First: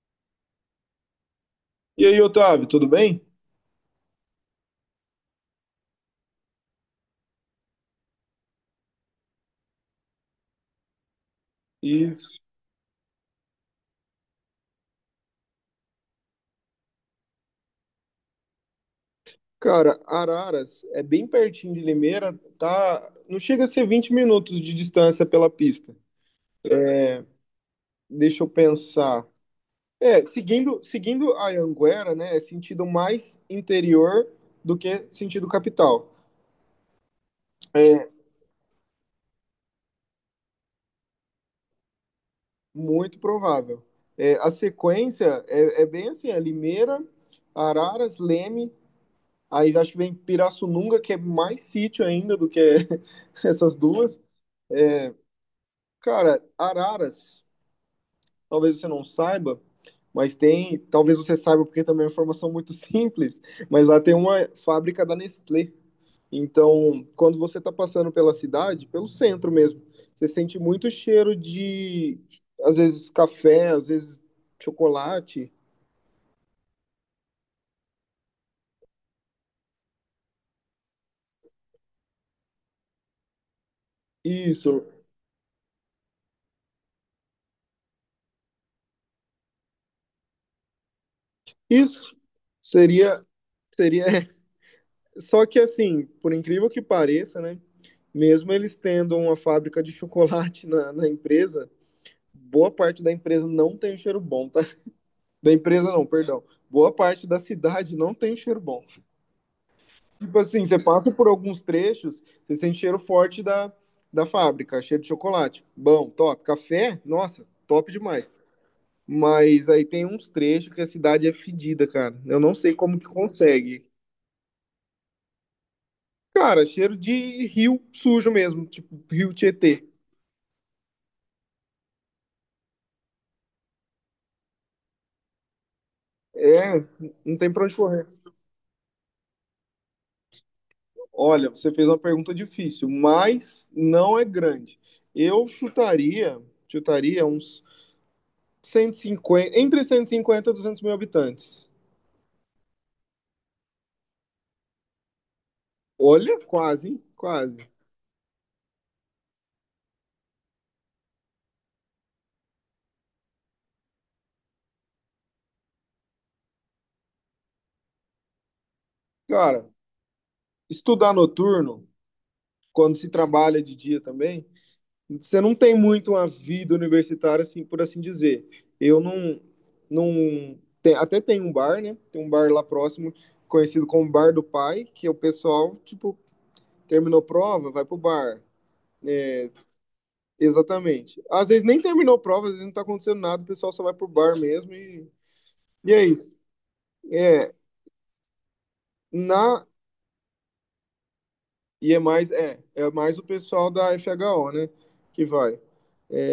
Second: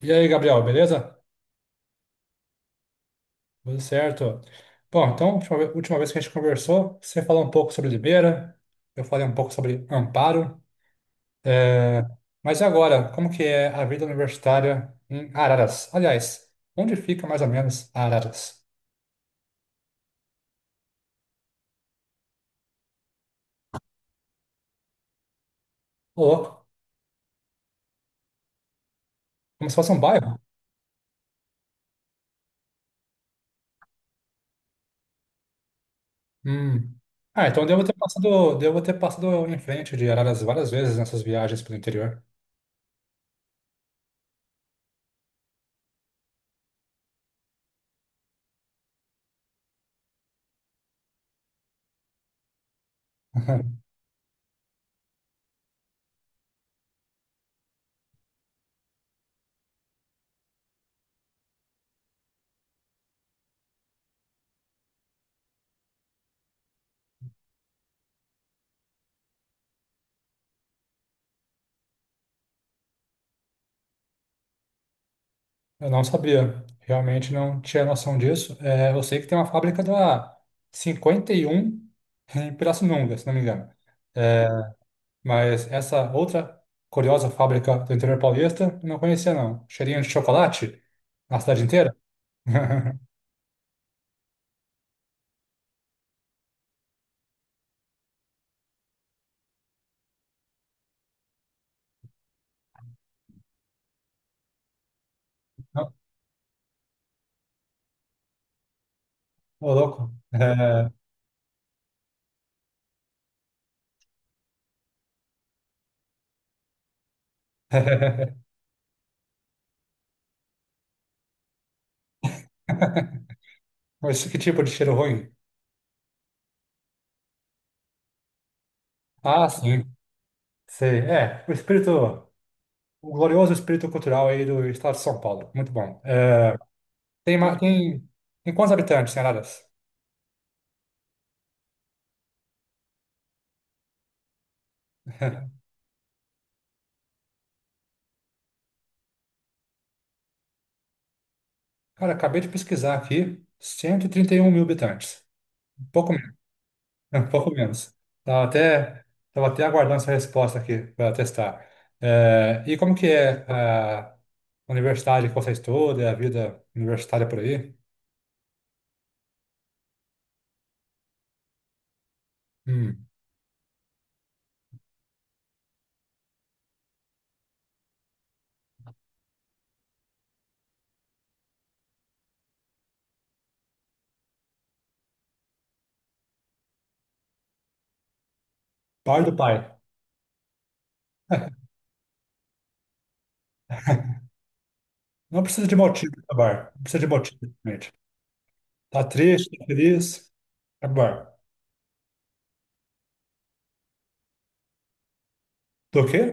E aí, Gabriel, beleza? E aí, Otávio, tudo bem? Tudo certo. Bom, então, última vez que a gente conversou, você falou um pouco sobre Limeira, eu falei um pouco sobre Amparo. É, E, mas e agora, como que é a vida universitária em Araras? Aliás, onde fica mais ou menos Araras? cara, Araras é bem pertinho de Limeira, tá? Não chega a ser 20 minutos de distância pela pista. Ô, louco, Deixa eu pensar. como se fosse um É, bairro? seguindo a Anguera, né? É sentido mais interior do que sentido capital. Hum. Ah, então eu É devo ter passado em frente de Araras várias vezes nessas viagens pelo interior. muito provável. É, a sequência é bem assim: é Limeira, Araras, Leme, aí acho que vem Pirassununga, que é mais sítio ainda do que essas duas. Cara, Araras talvez você não saiba, mas tem, talvez você saiba porque também é uma informação muito simples, mas lá tem uma fábrica da Nestlé. Então, quando você está passando pela cidade, pelo centro mesmo, você sente muito cheiro de, às vezes, café, às vezes, chocolate. Eu não sabia, realmente não tinha noção disso. É, eu sei que tem uma fábrica da 51 em Pirassununga, se não me engano. É, Isso, mas essa outra curiosa fábrica do interior paulista, eu não conhecia não. Cheirinho de chocolate na cidade inteira? isso seria, seria. Só que assim, por incrível que pareça, né? Mesmo eles tendo uma fábrica de chocolate na empresa, boa parte da empresa não tem um cheiro bom, tá? Da empresa Não. não, perdão. Boa parte da cidade não tem cheiro bom. Ô, louco. Tipo assim, você É... passa por alguns trechos, você sente cheiro forte da fábrica, cheiro de chocolate. Bom, top. Café, nossa, top demais. Mas aí tem uns trechos que a cidade é fedida, cara. Eu não sei como que consegue. Mas que tipo de cheiro ruim? Cara, cheiro de rio sujo mesmo, tipo rio Ah, sim. Tietê. Sei. É, o glorioso espírito cultural aí do estado de São Paulo. Muito bom. É, É, não Tem, tem ma- pra onde correr. tem, tem quantos habitantes em Araras? Olha, você fez uma pergunta difícil, mas não é grande. Eu chutaria uns 150 entre 150 e 200 mil habitantes. Cara, acabei de pesquisar aqui, cento e trinta e um mil habitantes. Um pouco menos, Olha, quase, um pouco quase. menos. Tava até, tava até aguardando essa resposta aqui para testar. É, e como que é a universidade que você estuda, a vida universitária por aí? Cara, estudar noturno, quando Hum, se trabalha de dia também, você não tem muito uma vida universitária, assim, por assim dizer. Eu não. Não tem, até tem um bar, né? Tem um bar lá próximo, conhecido como Bar do Pai, que o pessoal, tipo, terminou prova, vai pro bar. pai do pai. Exatamente. Às vezes nem terminou prova, às vezes não tá acontecendo nada, o pessoal só vai pro bar mesmo e, Não precisa de e é motivo isso. para bar. Não precisa de motivo, É, gente. Tá triste, tá na, feliz? Tá bar. E é mais o pessoal da FHO, né? Que vai. Do quê?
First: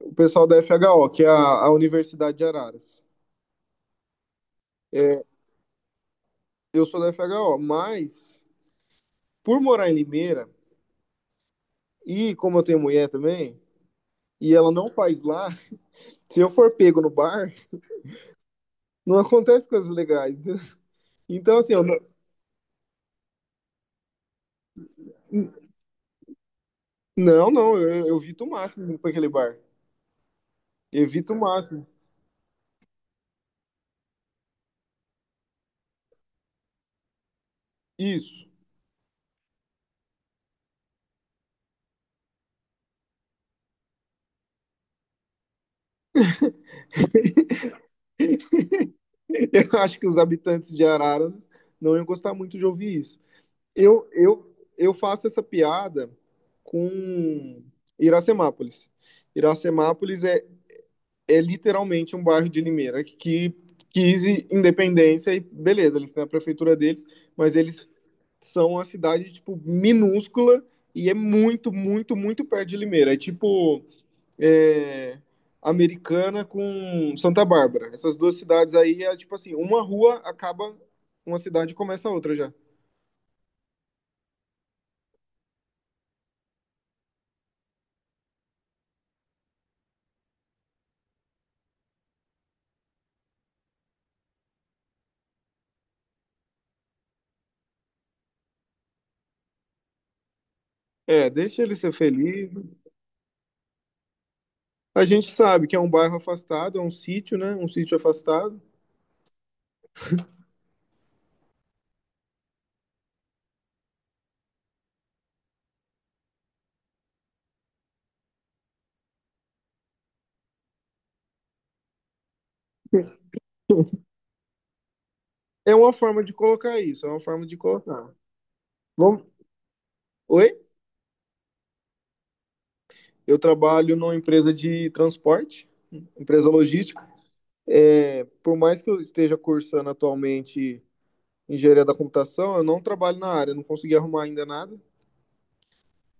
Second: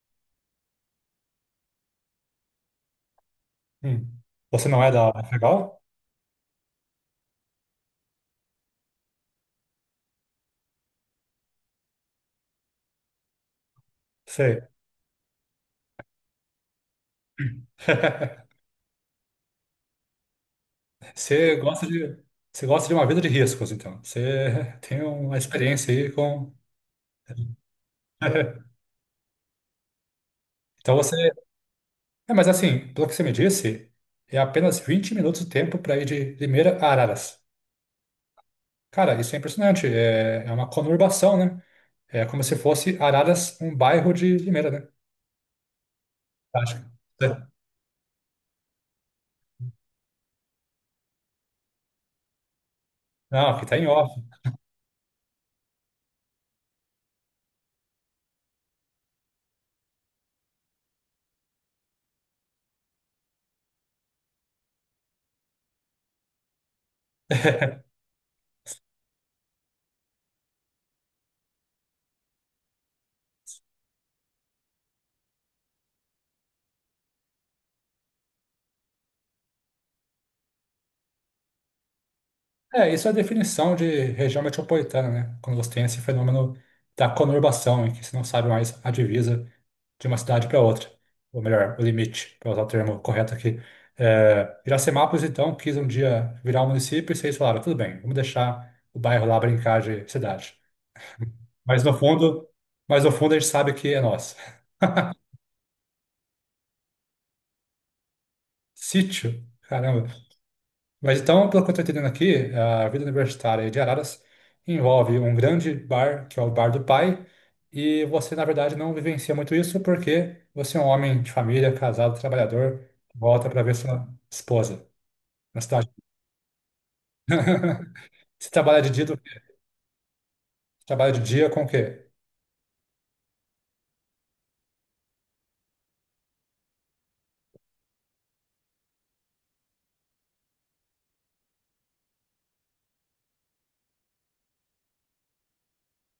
O pessoal da FHO, que é a Universidade de Araras. Hum, você não é da FEGAL? Eu sou da FHO, mas por morar em Limeira, e como eu tenho mulher também, e Sei. ela não faz lá, se eu for pego no bar, não acontece coisas legais, né? Você Então, assim, eu gosta não, de, você gosta de uma vida de riscos, então. Você tem uma experiência aí com. não, não, eu evito o máximo para aquele bar. Então você. Evito o máximo. É, mas assim, pelo que você me disse, é apenas 20 minutos de tempo para ir de Limeira a Araras. Isso. Cara, isso é impressionante. É, é uma conurbação, né? É como se fosse Araras um bairro de Limeira, né? Acho. Que- é. Eu acho que os habitantes de Araras não iam gostar muito de ouvir isso. Não, aqui tá em Eu, off. eu, eu faço essa piada com Iracemápolis. Iracemápolis é literalmente um bairro de Limeira que quis independência e beleza, eles têm a prefeitura deles, mas eles são uma cidade tipo minúscula e é muito, muito, muito perto de Limeira. É tipo é, Americana com Santa Bárbara. Essas duas cidades aí é tipo assim, uma rua acaba uma cidade e começa a outra já. É, isso é a definição de região metropolitana, né? Quando você tem esse fenômeno da conurbação, em que você não sabe mais a divisa de uma cidade para outra, ou melhor, o limite, para usar o termo correto aqui. É, Iracemápolis, então, quis um dia virar um município e vocês falaram, tudo bem, vamos deixar o bairro lá brincar de cidade. É, deixa ele Mas no ser fundo, feliz. mas no fundo a gente sabe que é nosso. A gente sabe que é um bairro afastado, é um sítio, né? Um sítio afastado. Sítio? Caramba. Mas então, pelo que eu estou entendendo aqui, a vida universitária de Araras envolve um grande bar, que é o bar do pai, e você, na verdade, não vivencia muito isso porque você é um homem de família, casado, trabalhador, volta para ver sua esposa na É cidade. uma forma de colocar isso, é uma forma de colocar. Você trabalha de dia, Vamos. Oi? trabalha de dia com o quê? Eu trabalho numa empresa de transporte, empresa logística. É, por mais que eu esteja cursando atualmente engenharia da computação, eu não trabalho na área, não consegui arrumar ainda nada.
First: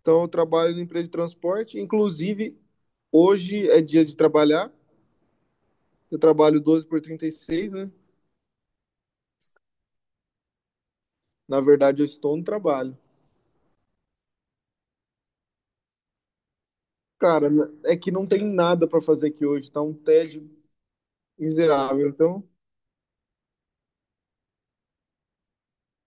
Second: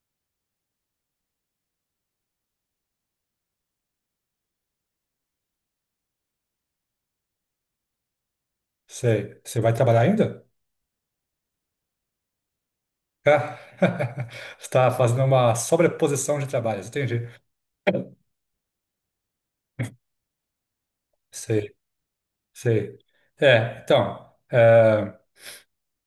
Então, eu trabalho na empresa de transporte. Inclusive, hoje é dia de trabalhar. Eu trabalho 12 por 36, né? Sei. Você vai trabalhar ainda? Na verdade, eu estou no trabalho. Ah, você está fazendo uma sobreposição de trabalhos, entendi. Cara, é que não tem nada pra fazer aqui hoje, tá um tédio Sei, miserável. Então, sei. É, então.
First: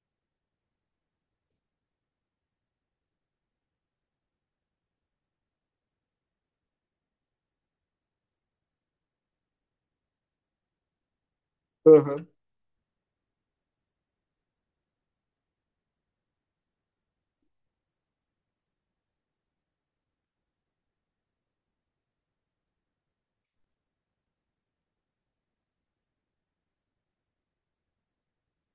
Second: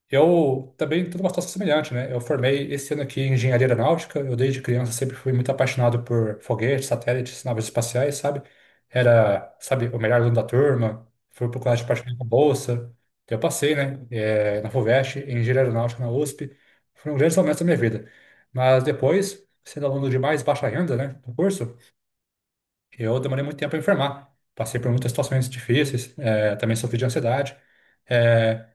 Eu também estou numa situação semelhante, né? Eu formei esse ano aqui em engenharia aeronáutica. Eu, desde criança, sempre fui muito apaixonado por foguetes, satélites, naves espaciais, sabe? Era, sabe, o melhor aluno da turma. Fui pro colégio particular com aham. bolsa. Eu passei, né? Na FUVEST, em engenharia aeronáutica na USP. Foram grandes momentos da minha vida. Mas depois, sendo aluno de mais baixa renda, né? No curso, eu demorei muito tempo para enfermar. Passei por muitas situações difíceis, também sofri de ansiedade. Eh,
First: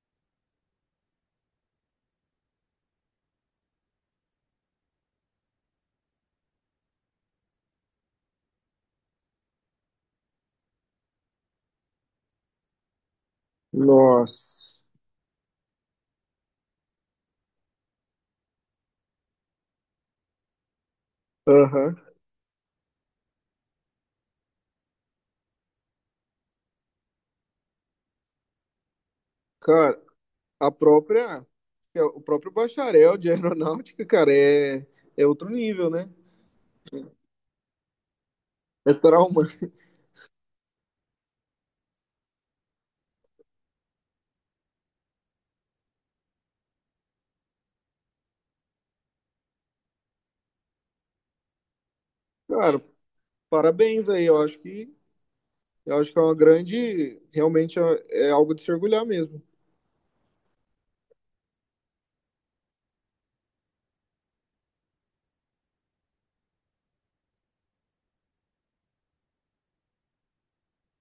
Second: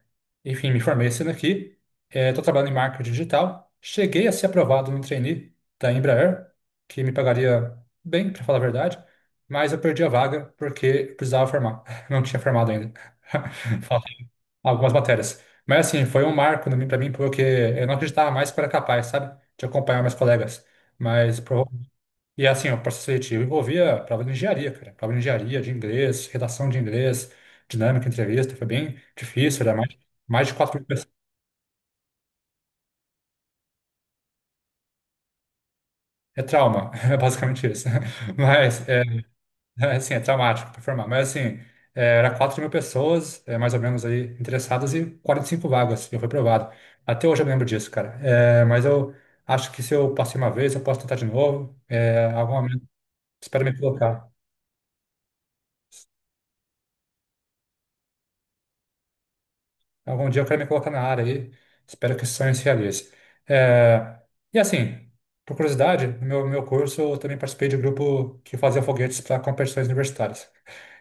enfim, me formei esse ano aqui. Estou trabalhando em marketing digital. Cheguei a ser aprovado no trainee da Embraer, que me pagaria bem, para falar a verdade, mas eu perdi a vaga porque eu precisava formar. Não tinha formado ainda. Faltam Nossa. algumas matérias. Mas assim, foi um marco para mim, pra mim, porque eu não acreditava mais que eu era capaz, sabe, de acompanhar meus colegas. Mas prova- Aham. e é assim, o processo seletivo envolvia prova de engenharia, cara. Prova de engenharia, de inglês, redação de inglês, dinâmica, entrevista. Foi bem difícil, Cara, mais de a 4.000 pessoas. própria, o próprio bacharel de aeronáutica, cara, é outro nível, né? É trauma, é basicamente isso. Mas, É é, trauma. é, assim, é traumático performar. Mas, assim, é, era 4.000 pessoas, é, mais ou menos, aí, interessadas e 45 vagas. Eu fui aprovado. Até hoje eu me lembro disso, cara. É, mas eu acho que se eu passei uma vez, eu posso tentar de novo. É, algum Cara, momento, espero me parabéns aí. colocar. Eu acho que é uma grande, realmente é algo de se orgulhar mesmo. Algum dia eu quero me colocar na área aí. Espero que esse sonho se realize. É, e assim, por curiosidade, no meu, meu curso eu também participei de um grupo que fazia foguetes para competições universitárias.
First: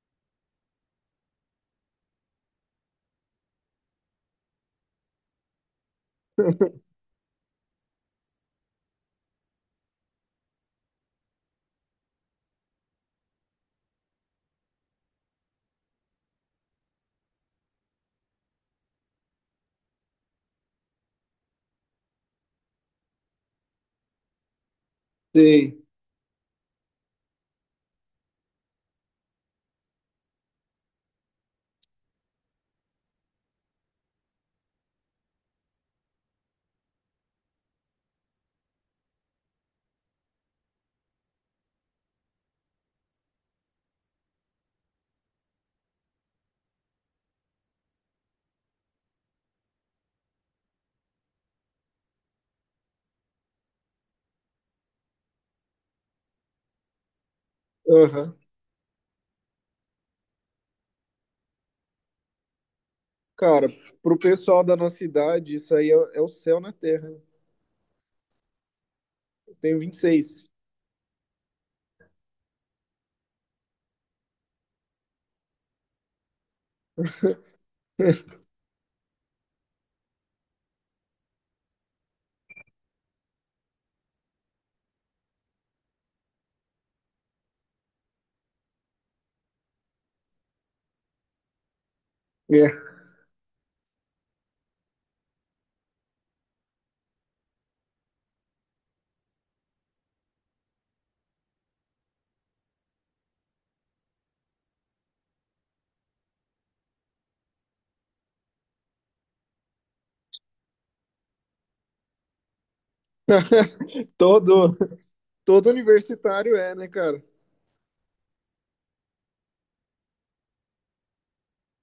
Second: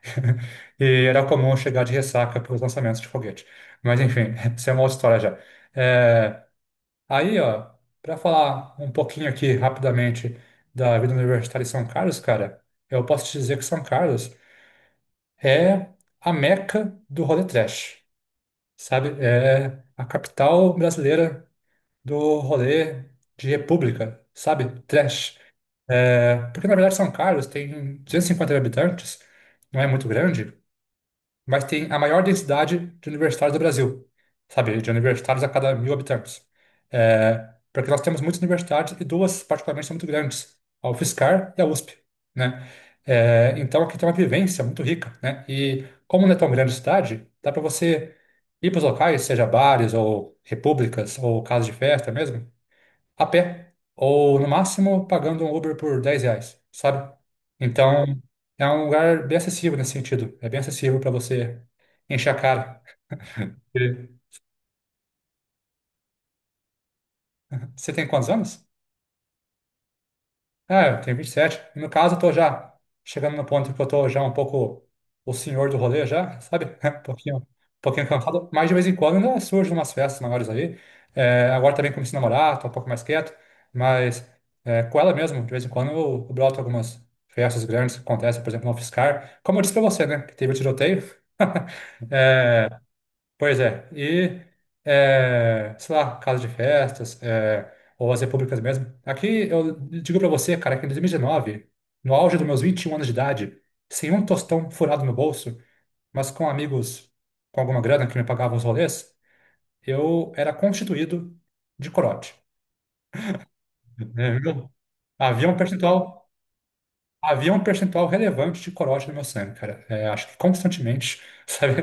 E era comum chegar de ressaca para os lançamentos de foguete. Mas enfim, isso é uma outra história já. É, aí, ó, para falar um pouquinho aqui rapidamente da vida universitária em São Carlos, cara, eu posso te dizer que São Carlos é a meca do rolê trash, sabe? É a capital brasileira do rolê de república, sabe? Trash. Sei. É, porque na verdade São Carlos tem 250 habitantes, não é muito grande, mas tem a maior densidade de universitários do Brasil, sabe? De universitários a cada mil habitantes. É, porque nós temos muitas universidades e duas, particularmente, são muito grandes, a UFSCar e a USP, né? É, então aqui tem uma vivência muito rica, né? E como não é tão grande a cidade, dá para você ir para os locais, seja bares ou repúblicas ou casas de festa mesmo, a pé, ou no máximo pagando um Uber por R$ 10, sabe? Então, Aham. é um lugar bem acessível nesse sentido. É bem acessível para você encher a cara. Cara, E pro pessoal da nossa idade, isso aí é o céu na terra, né? você tem quantos anos? Eu tenho 26. É, eu tenho 27. E sete. E no caso, eu tô já chegando no ponto que eu tô já um pouco o senhor do rolê já, sabe? Um pouquinho cansado. Mas de vez em quando ainda surgem umas festas maiores aí. É, agora também comecei a namorar, tô um pouco mais quieto. Mas é, com ela mesmo, de vez em quando eu broto algumas festas grandes que acontecem, por exemplo, no Fiscar. Como eu disse pra você, né? Que teve o tiroteio. É, É. pois é, e, é, sei lá, casa de festas, é, ou as repúblicas mesmo. Aqui eu digo pra você, cara, que em 2019, no auge dos meus 21 anos de idade, sem um tostão furado no bolso, mas com amigos com alguma grana que me pagavam os rolês, eu era constituído de corote. É, meu, Todo havia um Todo percentual. universitário é, né, cara? Havia um percentual relevante de corote no meu sangue, cara. É, acho que constantemente, sabe?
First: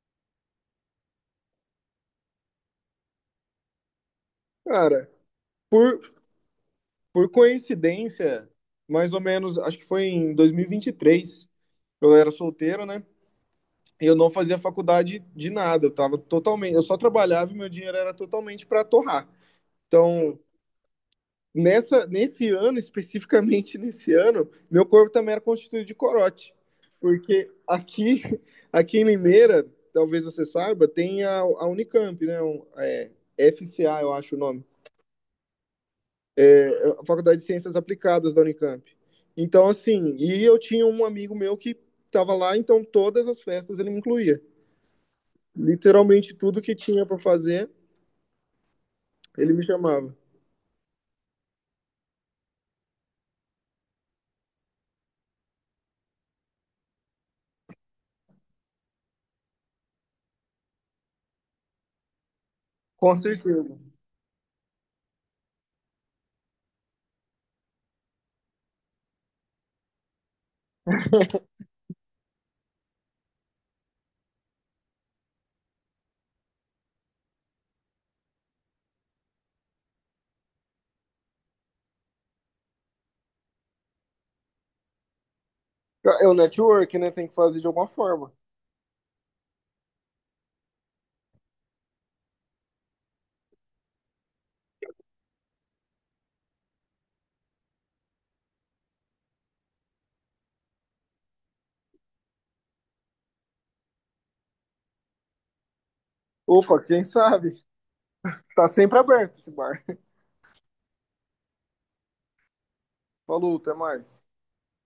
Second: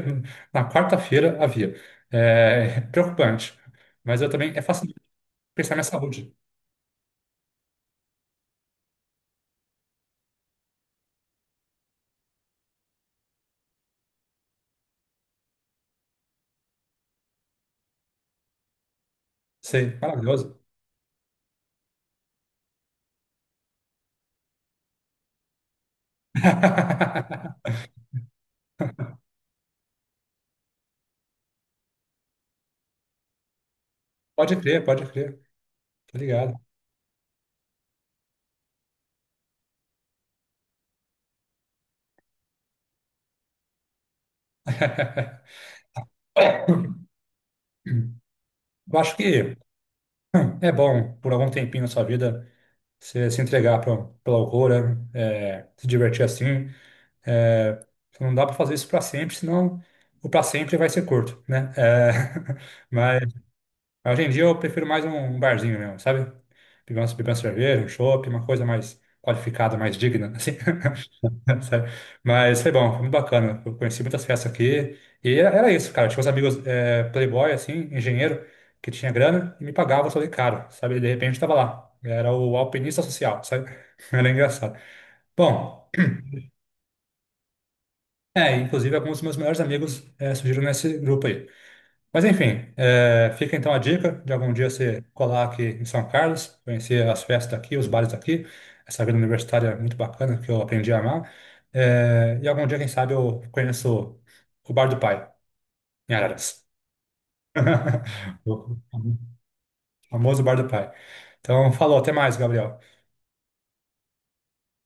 Na quarta-feira havia. É, preocupante. Mas eu também, é fácil Cara, pensar na minha por, saúde. por coincidência, mais ou menos, acho que foi em dois mil e vinte e três. Eu era solteiro, né? E eu não fazia faculdade de nada, eu tava totalmente, eu só trabalhava e meu dinheiro era totalmente para torrar. Sei, Então, maravilhoso. Nesse ano, especificamente nesse ano, meu corpo também era constituído de corote, porque aqui, aqui em Limeira, talvez você saiba, tem a Unicamp, né? FCA, eu acho o Pode nome crer, pode crer. Tô ligado. a Faculdade de Ciências Aplicadas da Unicamp. Então, assim, e eu tinha um amigo meu que estava lá, então todas as festas ele me incluía. Literalmente tudo que tinha para fazer, Eu acho ele que me chamava. é bom, por algum tempinho na sua vida, você se entregar pra, pela loucura, é, se divertir assim. É, não dá para fazer isso para sempre, senão o para sempre vai ser curto, né? É, Com mas certeza. hoje em dia eu prefiro mais um barzinho mesmo, sabe? Beber uma cerveja, um chopp, uma coisa mais qualificada, mais digna, assim, sabe? Mas foi bom, foi muito bacana. Eu conheci muitas festas aqui e era isso, cara. Tinha uns amigos é, playboy, assim, engenheiro, que tinha grana e me pagava só de caro, sabe? E de repente estava lá. Era o alpinista social, sabe? Era engraçado. Bom. É o network, né? Tem que fazer de alguma forma. É, inclusive alguns dos meus melhores amigos é, surgiram nesse grupo aí. Mas enfim, é, fica então a dica de algum dia você colar aqui em São Carlos, conhecer as festas daqui, os bares daqui, essa vida universitária é muito bacana que eu aprendi a amar. É, e algum dia, quem sabe, eu conheço o Bar do Pai, em Araras. Opa, quem sabe? Tá O sempre aberto esse bar. famoso Bar do Pai. Então, falou, até mais, Gabriel. Falou, até mais.